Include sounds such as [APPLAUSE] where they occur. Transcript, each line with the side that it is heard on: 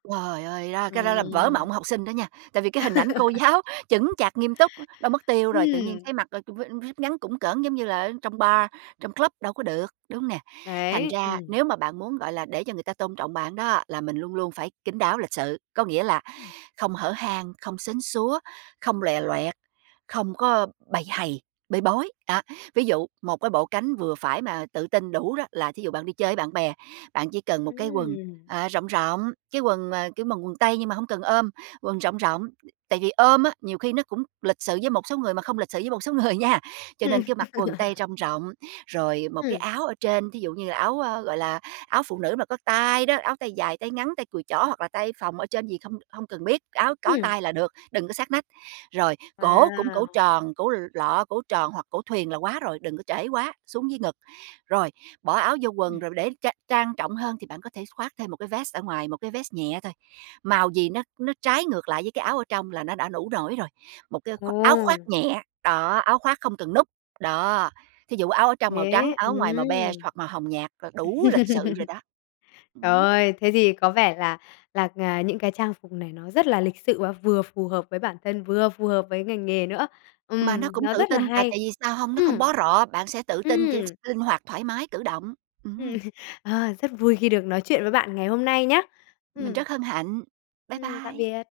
right: Trời ơi! Đó, cái đó là vỡ
left: Ừm.
right: mộng học sinh đó nha, tại vì cái hình ảnh cô giáo chững
left: [LAUGHS]
right: chạc nghiêm túc, đâu mất tiêu rồi, tự nhiên
left: Ừm.
right: thấy mặc, ơ, v jupe ngắn cũn cỡn giống như là ở trong bar, trong club đâu có được, đúng hông nè? Thành
left: Đấy,
right: ra
left: ừm.
right: nếu mà bạn muốn, gọi là, để cho người ta tôn trọng bạn đó là mình luôn luôn phải kín đáo, lịch sự. Có nghĩa là
left: Ừm.
right: không hở hang, không sến súa, không lòe loẹt, không có bầy hầy, bê bối,
left: Ừm.
right: đó. Ví dụ một cái bộ cánh vừa phải mà tự tin đủ đó là thí dụ bạn đi chơi với bạn bè, bạn chỉ cần một cái quần,
left: Ừm.
right: ờ, rộng rộng, cái quần, ờ, kiểu, mà quần tây nhưng mà hông cần ôm, quần rộng rộng, tại vì ôm á, nhiều khi nó cũng lịch sự với một số người mà không lịch sự với một số người nha. Cho
left: Ừm.
right: nên cứ mặc quần tây
left: [LAUGHS]
right: rông rộng, rồi một cái
left: Ừm.
right: áo ở trên, thí dụ như là áo, ơ, gọi là, áo phụ nữ mà có tay đó, áo tay dài, tay ngắn, tay cùi chỏ hoặc là tay phồng ở trên gì không không cần biết, áo có
left: Ừm.
right: tay là được, đừng có sát nách. Rồi cổ cũng cổ
left: Wow!
right: tròn, cổ l lọ, cổ tròn hoặc cổ thuyền là quá rồi, đừng có trễ quá xuống dưới ngực. Rồi, bỏ áo vô quần
left: Ừm.
right: rồi để trang trang trọng hơn thì bạn có thể khoác thêm một cái vét ở ngoài, một cái vét nhẹ thôi, màu gì nó nó trái ngược lại với cái áo ở trong là nó đã đủ nổi rồi. Một cái khoác áo khoác
left: Ồ!
right: nhẹ, đó, áo khoác không cần nút, đó. Thí dụ áo ở trong màu
left: Thế
right: trắng, áo ở
left: ừm.
right: ngoài màu be
left: [LAUGHS]
right: hoặc màu hồng nhạt là đủ lịch sự rồi đó.
left: Trời
right: Ừm.
left: ơi! Thế thì có vẻ là là, à, những cái trang phục này nó rất là lịch sự và vừa phù hợp với bản thân, vừa phù hợp với ngành nghề nữa.
right: Mà nó
left: Ừm,
right: cũng
left: nó
right: tự
left: rất là
right: tin, tại
left: hay!
right: tại vì sao hông? Nó không
left: Ừm,
right: bó rọ, bạn sẽ tự tin, kiểu,
left: ừm.
right: s linh hoạt thoải mái cử động,
left: Ừm.
right: ừm.
left: Ờ, rất vui khi được nói chuyện với bạn ngày hôm nay nhá,
right: Mình
left: ừm.
right: rất hân hạnh. Bye
left: Ừm, tạm
right: bye.
left: biệt.